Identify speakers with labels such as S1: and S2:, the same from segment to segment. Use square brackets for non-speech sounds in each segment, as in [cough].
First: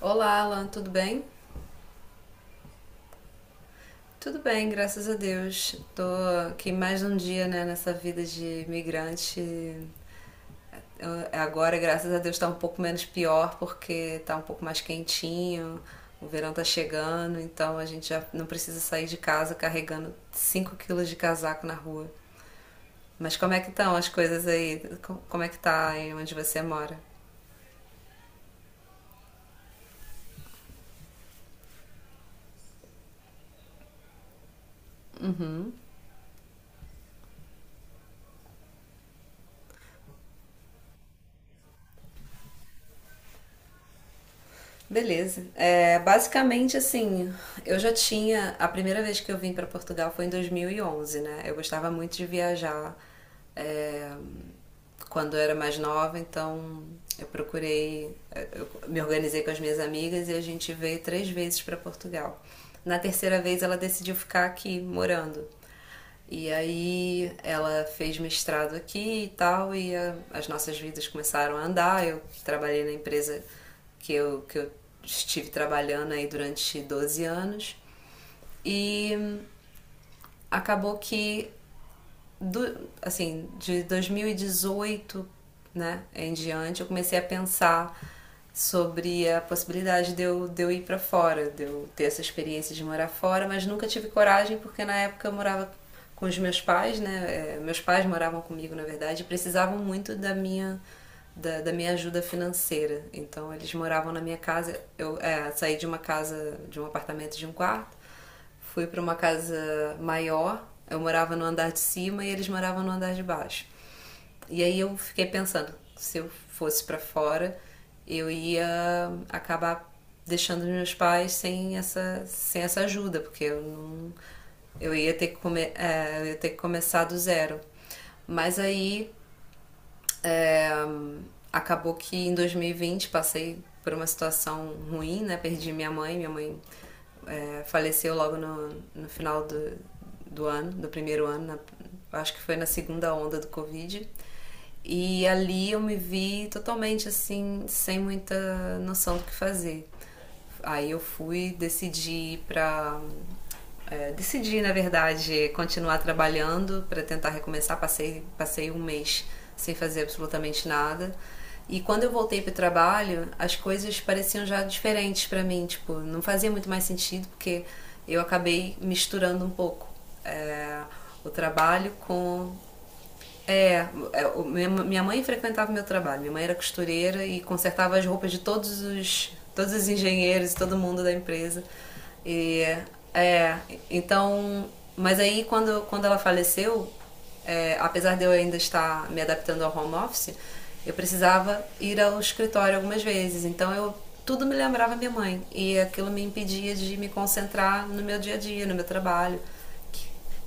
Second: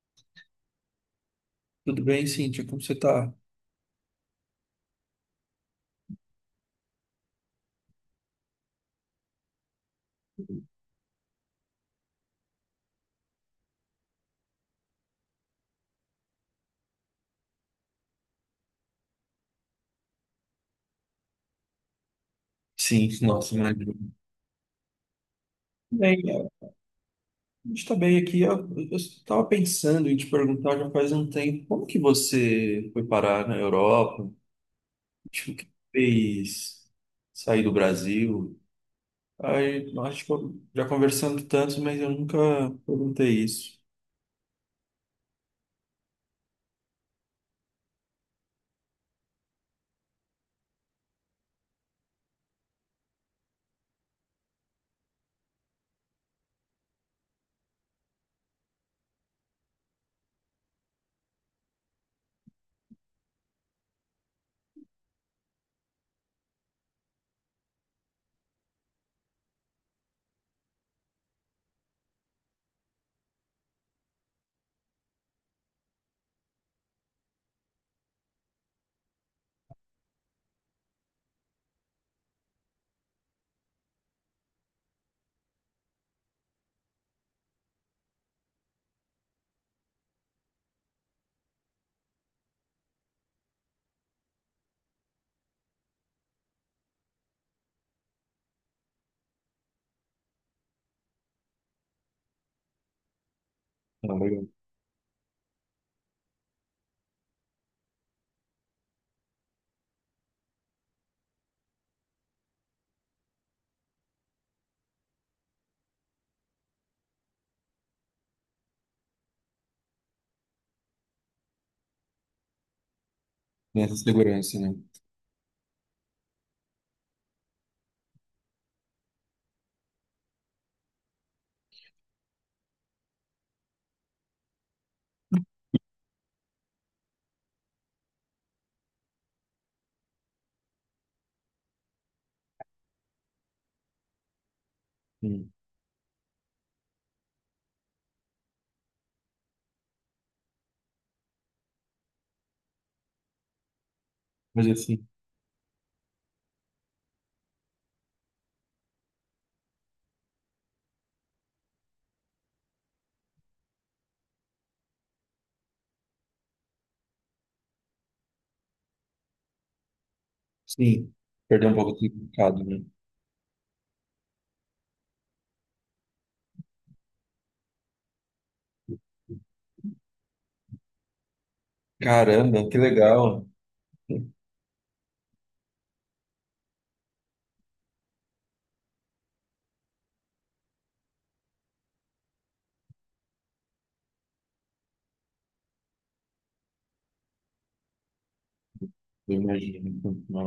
S1: Olá, Alan, tudo bem?
S2: Tudo bem, Cíntia? Como você está?
S1: Tudo bem, graças a Deus. Tô aqui mais um dia, né, nessa vida de imigrante. Agora, graças a Deus, tá um pouco menos pior porque tá um pouco mais quentinho. O verão tá chegando, então a gente já não precisa sair de casa carregando 5 quilos de casaco na rua.
S2: Sim,
S1: Mas como
S2: nossa,
S1: é que
S2: imagina.
S1: estão as coisas aí? Como é que tá aí
S2: Bem,
S1: onde você
S2: a
S1: mora?
S2: gente está bem aqui. Eu estava pensando em te perguntar já faz um tempo, como que você foi parar na Europa? Tipo, o que fez sair do Brasil? Aí, acho que eu, já conversando tanto, mas eu nunca perguntei isso.
S1: Beleza. É, basicamente, assim, eu já tinha. A primeira vez que eu vim para Portugal foi em 2011, né? Eu gostava muito de viajar é, quando eu era mais nova, então eu procurei. Eu me organizei com as minhas amigas e a gente veio três vezes para Portugal. Na terceira vez, ela decidiu ficar aqui morando. E aí ela fez mestrado aqui e tal, e as nossas vidas começaram a andar. Eu trabalhei na empresa que eu estive trabalhando aí durante 12 anos, e acabou que de 2018 né, em diante, eu comecei a pensar sobre a possibilidade de eu ir para fora, de eu ter essa experiência de morar fora, mas nunca tive coragem porque na época eu morava com os meus pais, né? É, meus pais moravam comigo, na verdade, e precisavam muito da minha ajuda financeira. Então eles moravam
S2: Ah,
S1: na minha
S2: legal.
S1: casa, eu saí de uma casa, de um apartamento de um quarto. Fui para uma casa maior, eu morava no andar de cima e eles moravam no andar de baixo. E aí eu fiquei pensando, se eu fosse para fora, eu ia acabar deixando os meus pais sem essa ajuda, porque eu
S2: Nessa
S1: não,
S2: segurança, né?
S1: eu ia ter que começar do zero. Mas aí é, acabou que em 2020 passei por uma situação ruim, né? Perdi minha mãe faleceu logo no final do ano, do primeiro ano, acho que foi na segunda onda do Covid. E
S2: Sim.
S1: ali eu me vi totalmente assim, sem muita noção do que fazer. Aí eu fui, decidi decidi,
S2: Mas
S1: na
S2: assim,
S1: verdade, continuar trabalhando para tentar recomeçar. Passei um mês sem fazer absolutamente nada. E quando eu voltei para o trabalho, as coisas pareciam já diferentes para mim. Tipo, não fazia muito mais sentido porque eu acabei misturando um pouco é,
S2: sim,
S1: o
S2: perdeu um
S1: trabalho
S2: pouco de
S1: com
S2: significado, né?
S1: é, é, minha mãe frequentava o meu trabalho. Minha mãe era costureira e consertava as roupas de todos os engenheiros e todo mundo da empresa. E
S2: Caramba, que legal.
S1: é,
S2: Eu
S1: então, mas aí quando ela faleceu, apesar de eu ainda estar me adaptando ao home office, eu precisava ir ao escritório algumas vezes. Então eu tudo me lembrava minha mãe e aquilo me impedia de me concentrar no meu dia a dia, no meu trabalho
S2: imagino.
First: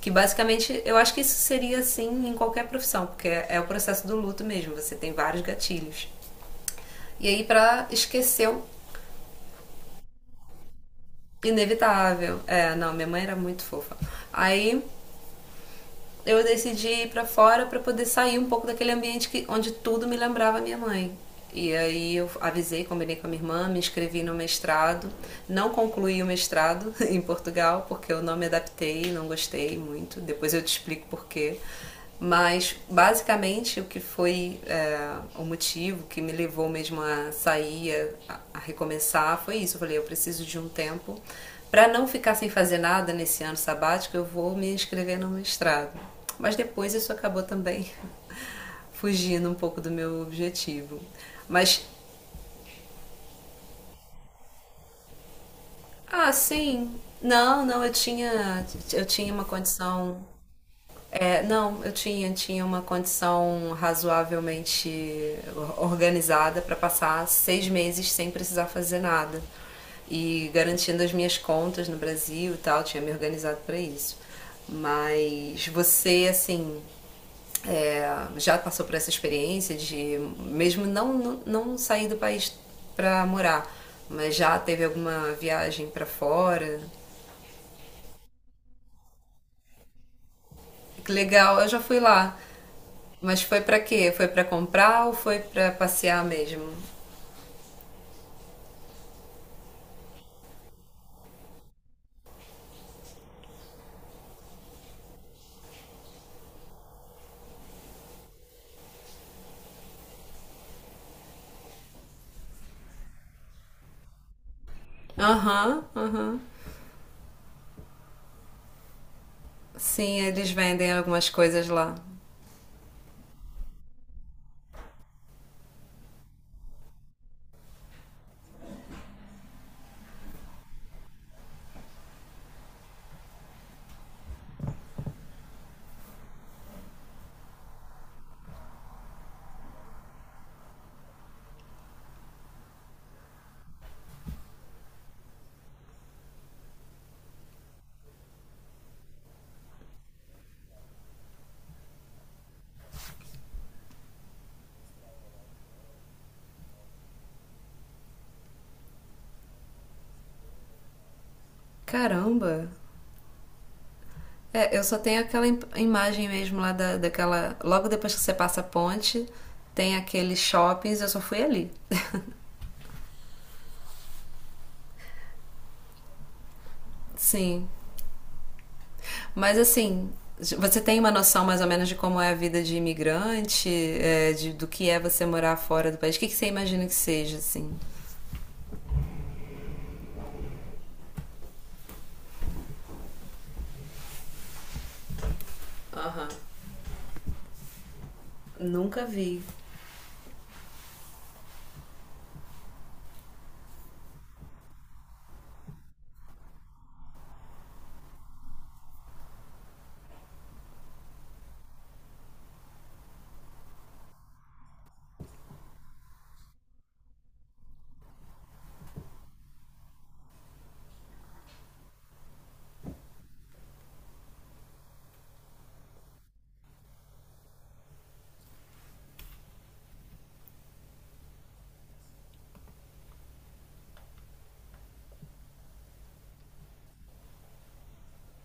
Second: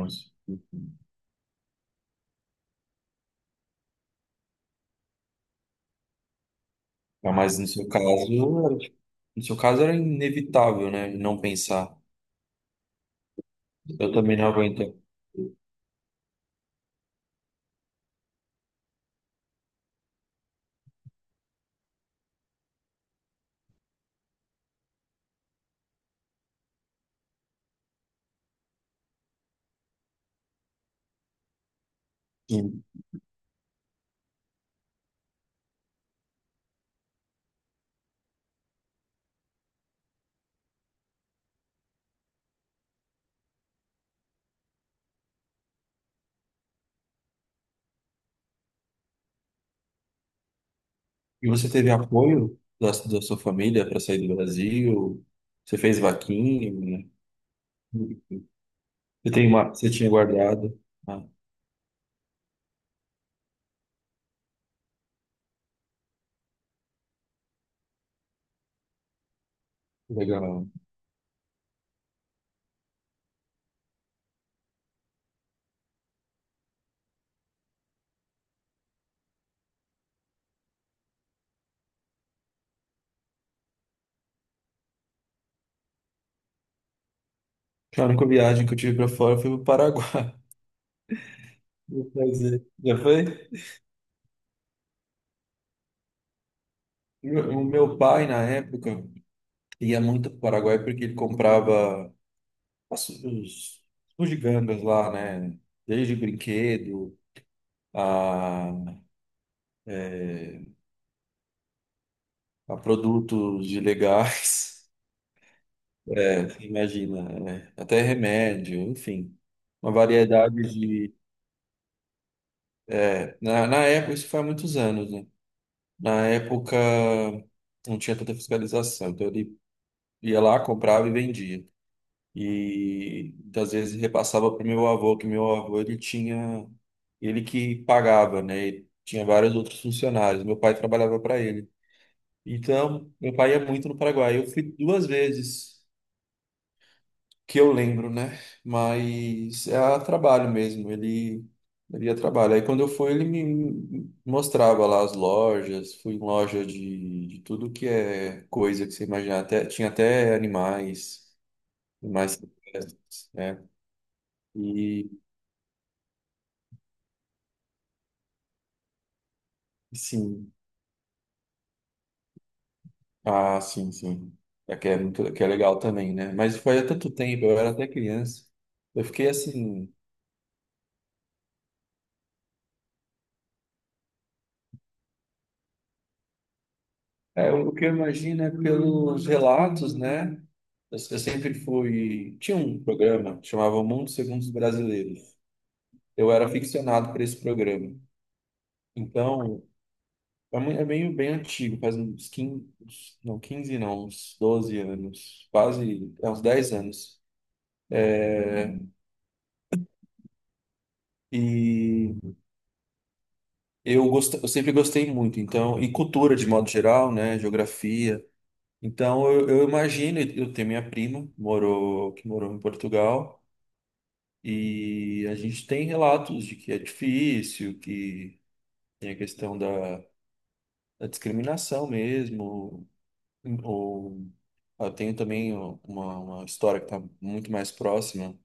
S1: que basicamente, eu acho que isso seria assim em qualquer profissão, porque é o processo do luto mesmo, você tem vários gatilhos. E
S2: Não,
S1: aí,
S2: mas no
S1: pra
S2: seu caso,
S1: esquecer o
S2: era, tipo, no seu caso era inevitável, né? Não pensar.
S1: inevitável. É, não, minha mãe era muito fofa.
S2: Eu também não
S1: Aí
S2: aguento.
S1: eu decidi ir pra fora pra poder sair um pouco daquele ambiente onde tudo me lembrava minha mãe. E aí eu avisei, combinei com a minha irmã, me inscrevi no mestrado. Não concluí o mestrado [laughs] em Portugal, porque eu não me adaptei, não gostei muito. Depois eu te explico porquê. Mas
S2: Sim.
S1: basicamente o que foi o motivo que me levou mesmo a sair, a recomeçar, foi isso. Eu falei, eu preciso de um tempo para não ficar sem fazer nada nesse ano sabático. Eu vou me inscrever no mestrado. Mas depois isso acabou também [laughs] fugindo um pouco do meu objetivo.
S2: E você
S1: Mas
S2: teve apoio da sua família para sair do Brasil? Você fez
S1: ah, sim,
S2: vaquinha?
S1: não, não,
S2: Você
S1: eu tinha uma
S2: tem uma, você tinha
S1: condição.
S2: guardado? Ah,
S1: É, não, eu tinha uma condição razoavelmente organizada para passar 6 meses sem precisar fazer nada e
S2: legal.
S1: garantindo as minhas contas no Brasil e tal, tinha me organizado para isso. Mas você, assim, é, já passou por essa experiência de, mesmo não sair do país para morar, mas já teve alguma viagem para fora?
S2: A única viagem que eu tive para fora foi para o Paraguai.
S1: Que legal, eu já
S2: [laughs]
S1: fui
S2: Vou
S1: lá.
S2: fazer. Já foi?
S1: Mas foi pra quê? Foi pra comprar ou foi pra passear mesmo?
S2: O meu pai, na época, ia muito para o Paraguai porque ele comprava os bugigangas lá, né? Desde brinquedo a, a produtos ilegais. [laughs]
S1: Aham,
S2: É,
S1: aham.
S2: imagina, né? Até remédio, enfim. Uma
S1: Sim, eles
S2: variedade
S1: vendem
S2: de.
S1: algumas coisas lá.
S2: Na época, isso faz muitos anos, né? Na época, não tinha tanta fiscalização, então ele ia lá, comprava e vendia. E às vezes repassava para o meu avô, que meu avô ele tinha. Ele que pagava, né? Ele tinha vários outros funcionários, meu pai trabalhava para ele. Então, meu pai ia muito no Paraguai. Eu fui duas vezes, que eu lembro, né? Mas é a trabalho mesmo, ele ia a trabalho. Aí quando eu fui, ele me mostrava lá as lojas, fui em loja de tudo que é coisa que você imaginar, até, tinha até animais, animais
S1: Caramba!
S2: silvestres, né?
S1: É, eu só
S2: E
S1: tenho aquela imagem mesmo lá daquela. Logo depois que você passa a ponte, tem aqueles
S2: sim,
S1: shoppings, eu só fui ali.
S2: ah, sim, sim. É que é muito, que é legal também, né? Mas foi há tanto tempo, eu
S1: Sim.
S2: era até criança. Eu fiquei
S1: Mas
S2: assim,
S1: assim, você tem uma noção mais ou menos de como é a vida de imigrante, do que é você morar fora do país? O que, que você imagina que seja,
S2: é, o
S1: assim?
S2: que eu imagino é pelos relatos, né? Eu sempre fui. Tinha um programa que chamava O Mundo Segundo os Brasileiros.
S1: Aham.
S2: Eu era aficionado por esse programa.
S1: Nunca vi.
S2: Então, é meio bem antigo, faz uns 15 não, 15 não, uns 12 anos, quase, é, uns 10 anos. E eu, eu sempre gostei muito, então, e cultura de modo geral, né? Geografia. Então, eu imagino, eu tenho minha prima, morou, que morou em Portugal. E a gente tem relatos de que é difícil, que tem a questão da, da discriminação mesmo, ou eu tenho também uma história que está muito mais próxima,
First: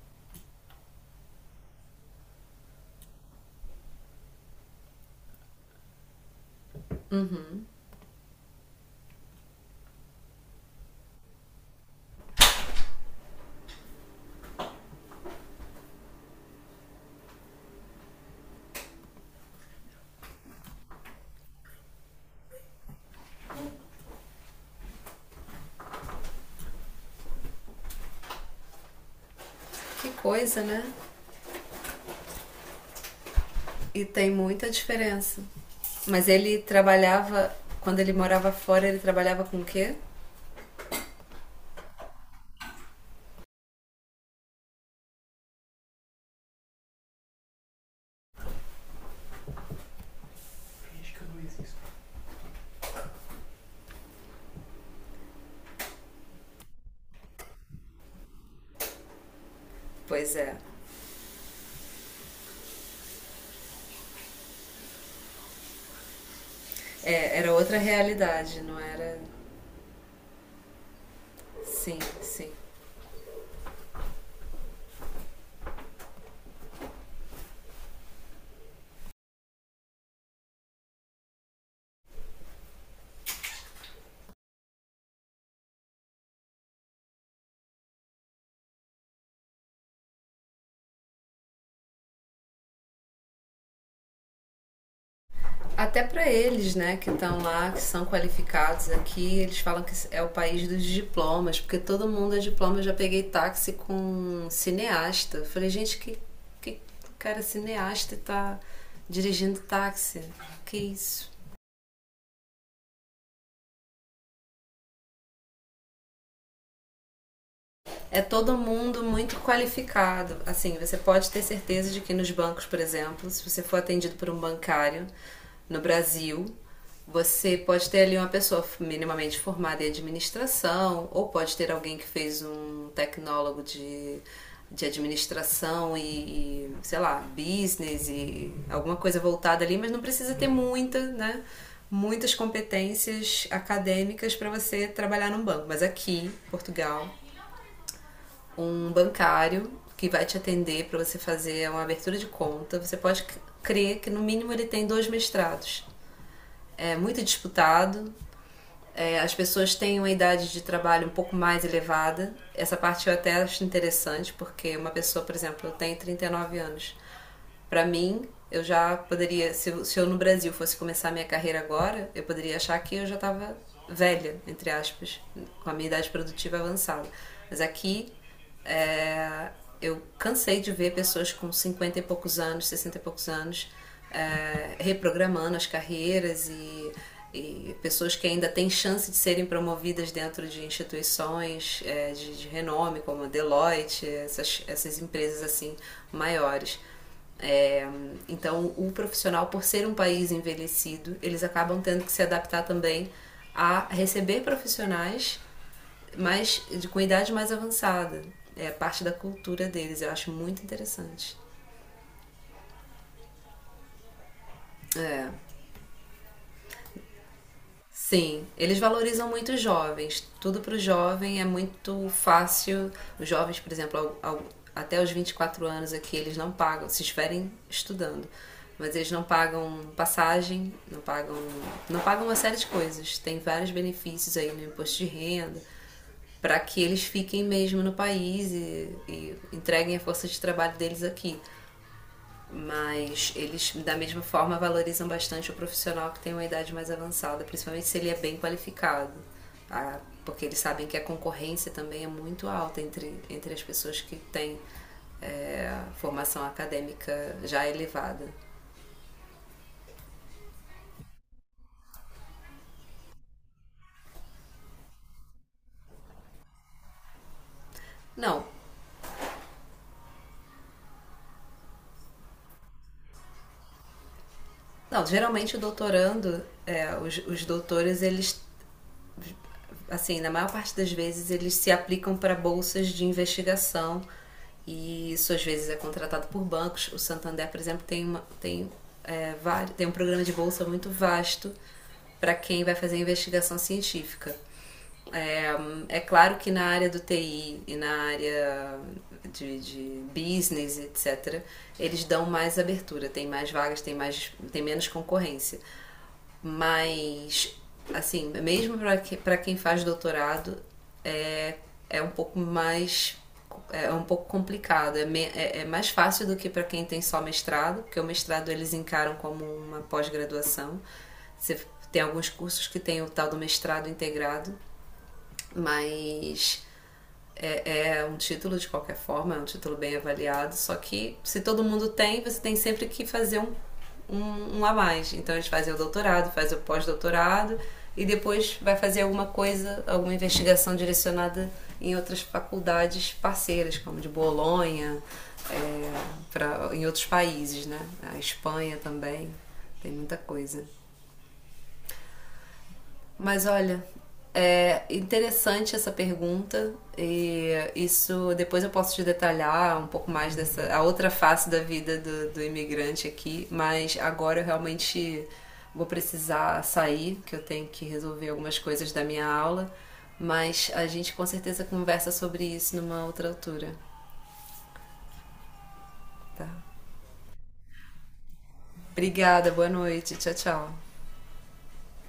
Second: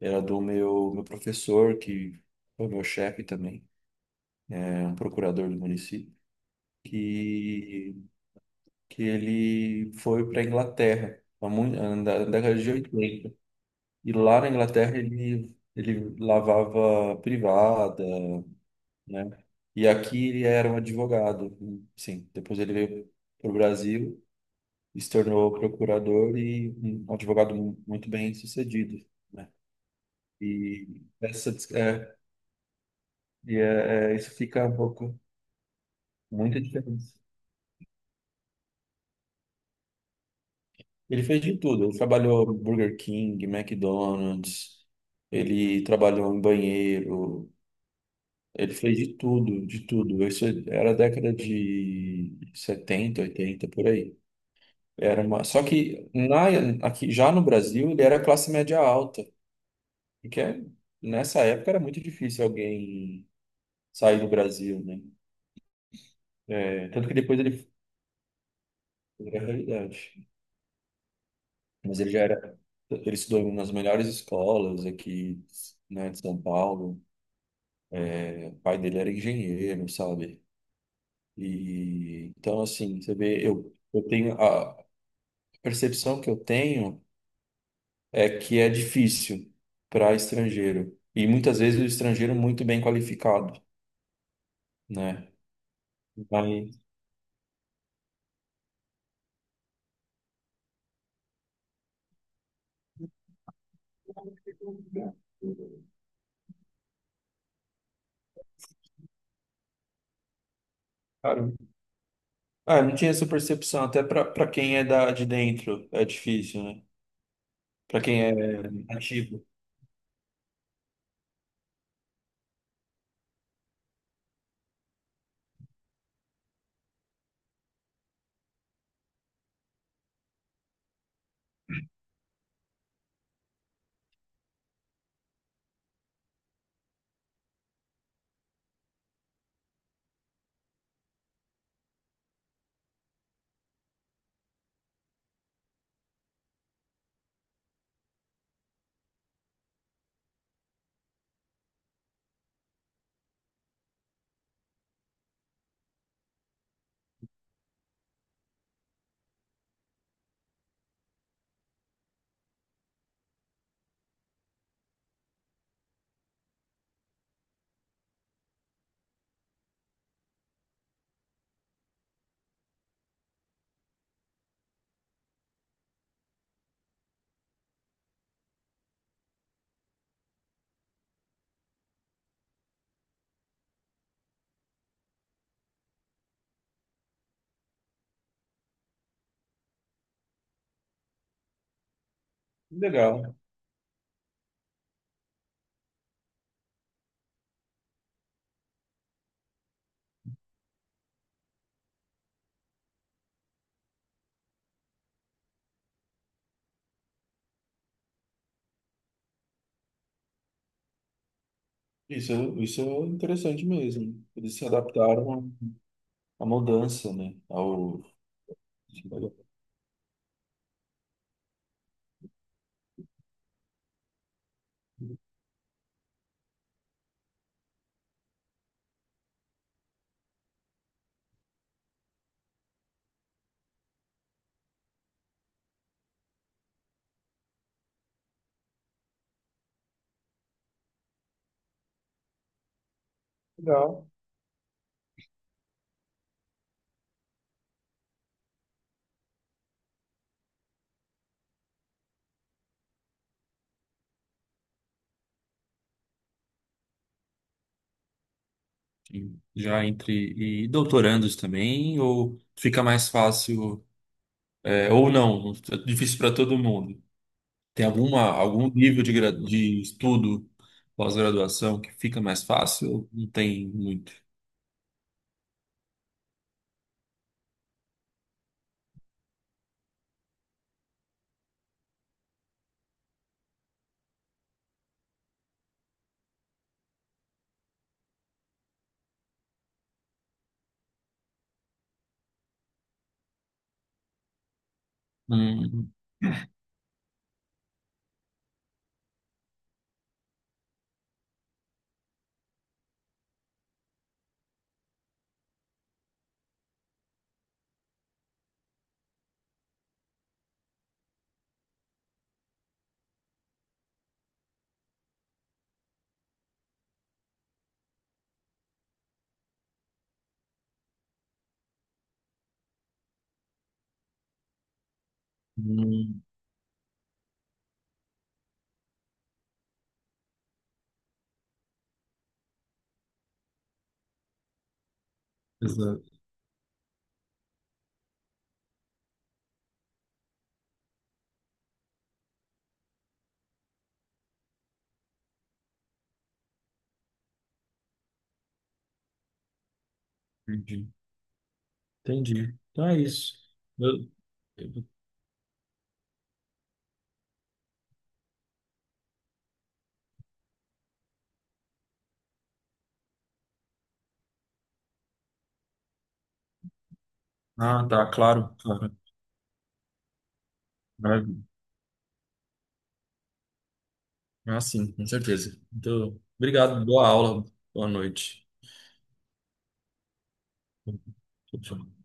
S2: era do meu professor, que foi meu chefe também, é um procurador do município, que, que ele foi para a Inglaterra, na década de 80, e lá na Inglaterra ele lavava privada, né? E aqui ele era um advogado, sim. Depois ele veio para o Brasil, se tornou procurador e um advogado muito bem sucedido, né?
S1: Que coisa, né?
S2: E essa dis- é, e
S1: E
S2: é, é,
S1: tem
S2: isso fica
S1: muita
S2: um pouco
S1: diferença. Mas ele
S2: muita diferença.
S1: trabalhava, quando ele morava fora, ele trabalhava com o quê?
S2: Ele fez de tudo. Ele trabalhou no Burger King, McDonald's. Ele trabalhou em banheiro. Ele fez de tudo, de tudo. Isso era a década de 70, 80 por aí. Era uma... Só que na... aqui, já no Brasil ele era classe média alta, e
S1: Pois
S2: que
S1: é.
S2: é... nessa época era muito difícil alguém sair do Brasil, né? Tanto que
S1: é
S2: depois
S1: era
S2: ele
S1: outra realidade, não era?
S2: foi a realidade.
S1: Sim,
S2: Mas ele já
S1: sim.
S2: era. Ele estudou nas melhores escolas aqui, né, de São Paulo. O pai dele era engenheiro, sabe? E então, assim, você vê, eu tenho a percepção que eu tenho. É que é difícil para estrangeiro. E muitas vezes o estrangeiro muito bem qualificado, né?
S1: Até para eles,
S2: Mas,
S1: né, que estão lá, que são qualificados aqui, eles falam que é o país dos diplomas, porque todo mundo é diploma. Eu já peguei táxi com um cineasta. Eu falei, gente, que cara cineasta e tá dirigindo táxi? Que isso?
S2: cara, ah, eu não tinha essa percepção. Até para para quem é da, de dentro é difícil, né? Para
S1: É
S2: quem é
S1: todo mundo muito
S2: nativo.
S1: qualificado. Assim, você pode ter certeza de que nos bancos, por exemplo, se você for atendido por um bancário no Brasil, você pode ter ali uma pessoa minimamente formada em administração, ou pode ter alguém que fez um tecnólogo de administração e, sei lá, business e alguma coisa voltada ali, mas não precisa ter muita, né? Muitas competências acadêmicas para você trabalhar num banco. Mas aqui, Portugal, um bancário que vai te atender para você fazer uma abertura de conta. Você pode crer que no mínimo ele tem dois mestrados. É muito disputado. As pessoas têm uma idade de trabalho um pouco mais elevada. Essa parte eu até acho interessante, porque uma pessoa, por exemplo, eu tenho 39 anos. Para mim, eu já poderia, se eu no Brasil fosse começar a minha carreira agora, eu poderia achar que eu já estava velha, entre aspas, com a minha idade produtiva avançada. Mas aqui é, eu cansei de ver pessoas com 50 e poucos anos, 60 e poucos anos, reprogramando as carreiras e pessoas que ainda têm chance de serem promovidas dentro de instituições de renome, como a
S2: Legal.
S1: Deloitte, essas empresas assim maiores. É, então, o profissional, por ser um país envelhecido, eles acabam tendo que se adaptar também a receber profissionais mas com idade mais avançada. É parte da cultura deles, eu acho muito interessante.
S2: Isso, isso é interessante mesmo. Eles se
S1: É.
S2: adaptaram à mudança, né? Ao...
S1: Sim, eles valorizam muito os jovens. Tudo para o jovem é muito fácil. Os jovens, por exemplo, até os 24 anos aqui, eles não pagam, se estiverem estudando. Mas eles não pagam passagem, não pagam uma série de coisas. Tem vários benefícios aí no imposto de renda para que eles fiquem mesmo no país e entreguem a força de trabalho deles aqui. Mas eles, da
S2: Legal.
S1: mesma forma, valorizam bastante o profissional que tem uma idade mais avançada, principalmente se ele é bem qualificado. Tá? Porque eles sabem que a concorrência também é muito alta entre as pessoas que têm formação acadêmica já elevada.
S2: Sim. Já entre e doutorandos também, ou fica mais fácil, é, ou não, é difícil para todo mundo. Tem alguma,
S1: Não,
S2: algum nível de, de estudo, pós-graduação, que fica mais fácil? Não tem muito.
S1: não geralmente o doutorando, os doutores, eles assim, na maior parte das vezes eles se aplicam para bolsas de investigação e isso às vezes é contratado por bancos. O Santander, por exemplo, tem, uma, tem, é, vários, tem um programa de bolsa muito vasto para quem vai fazer investigação científica. É,
S2: Hum,
S1: claro que na área do TI e na área de business, etc., eles dão mais abertura, tem mais vagas, tem menos concorrência. Mas, assim, mesmo para quem faz doutorado, é, é um pouco mais. É um pouco complicado, é mais fácil do que para quem tem só mestrado, porque o mestrado eles encaram como uma pós-graduação. Você tem alguns cursos que tem o tal do mestrado integrado,
S2: hum,
S1: mas é um título de qualquer forma, é um título bem avaliado, só que se todo mundo tem, você tem sempre que fazer um a mais. Então eles fazem o
S2: exato.
S1: doutorado, fazem o pós-doutorado e depois vai fazer alguma coisa, alguma investigação direcionada em outras faculdades parceiras, como de Bolonha, é, em outros países, né? A Espanha também, tem muita coisa.
S2: Entendi. Entendi. Então é isso.
S1: Mas olha,
S2: Eu-
S1: é
S2: eu-
S1: interessante essa pergunta e isso depois eu posso te detalhar um pouco mais dessa a outra face da vida do imigrante aqui, mas agora eu realmente vou precisar sair, que eu tenho que
S2: Ah, tá,
S1: resolver algumas
S2: claro,
S1: coisas da minha aula, mas a gente com
S2: claro.
S1: certeza conversa sobre isso numa outra altura,
S2: Ah, sim, com certeza. Então,
S1: tá?
S2: obrigado, boa aula, boa noite.
S1: Obrigada, boa noite, tchau, tchau.
S2: Tchau, tchau.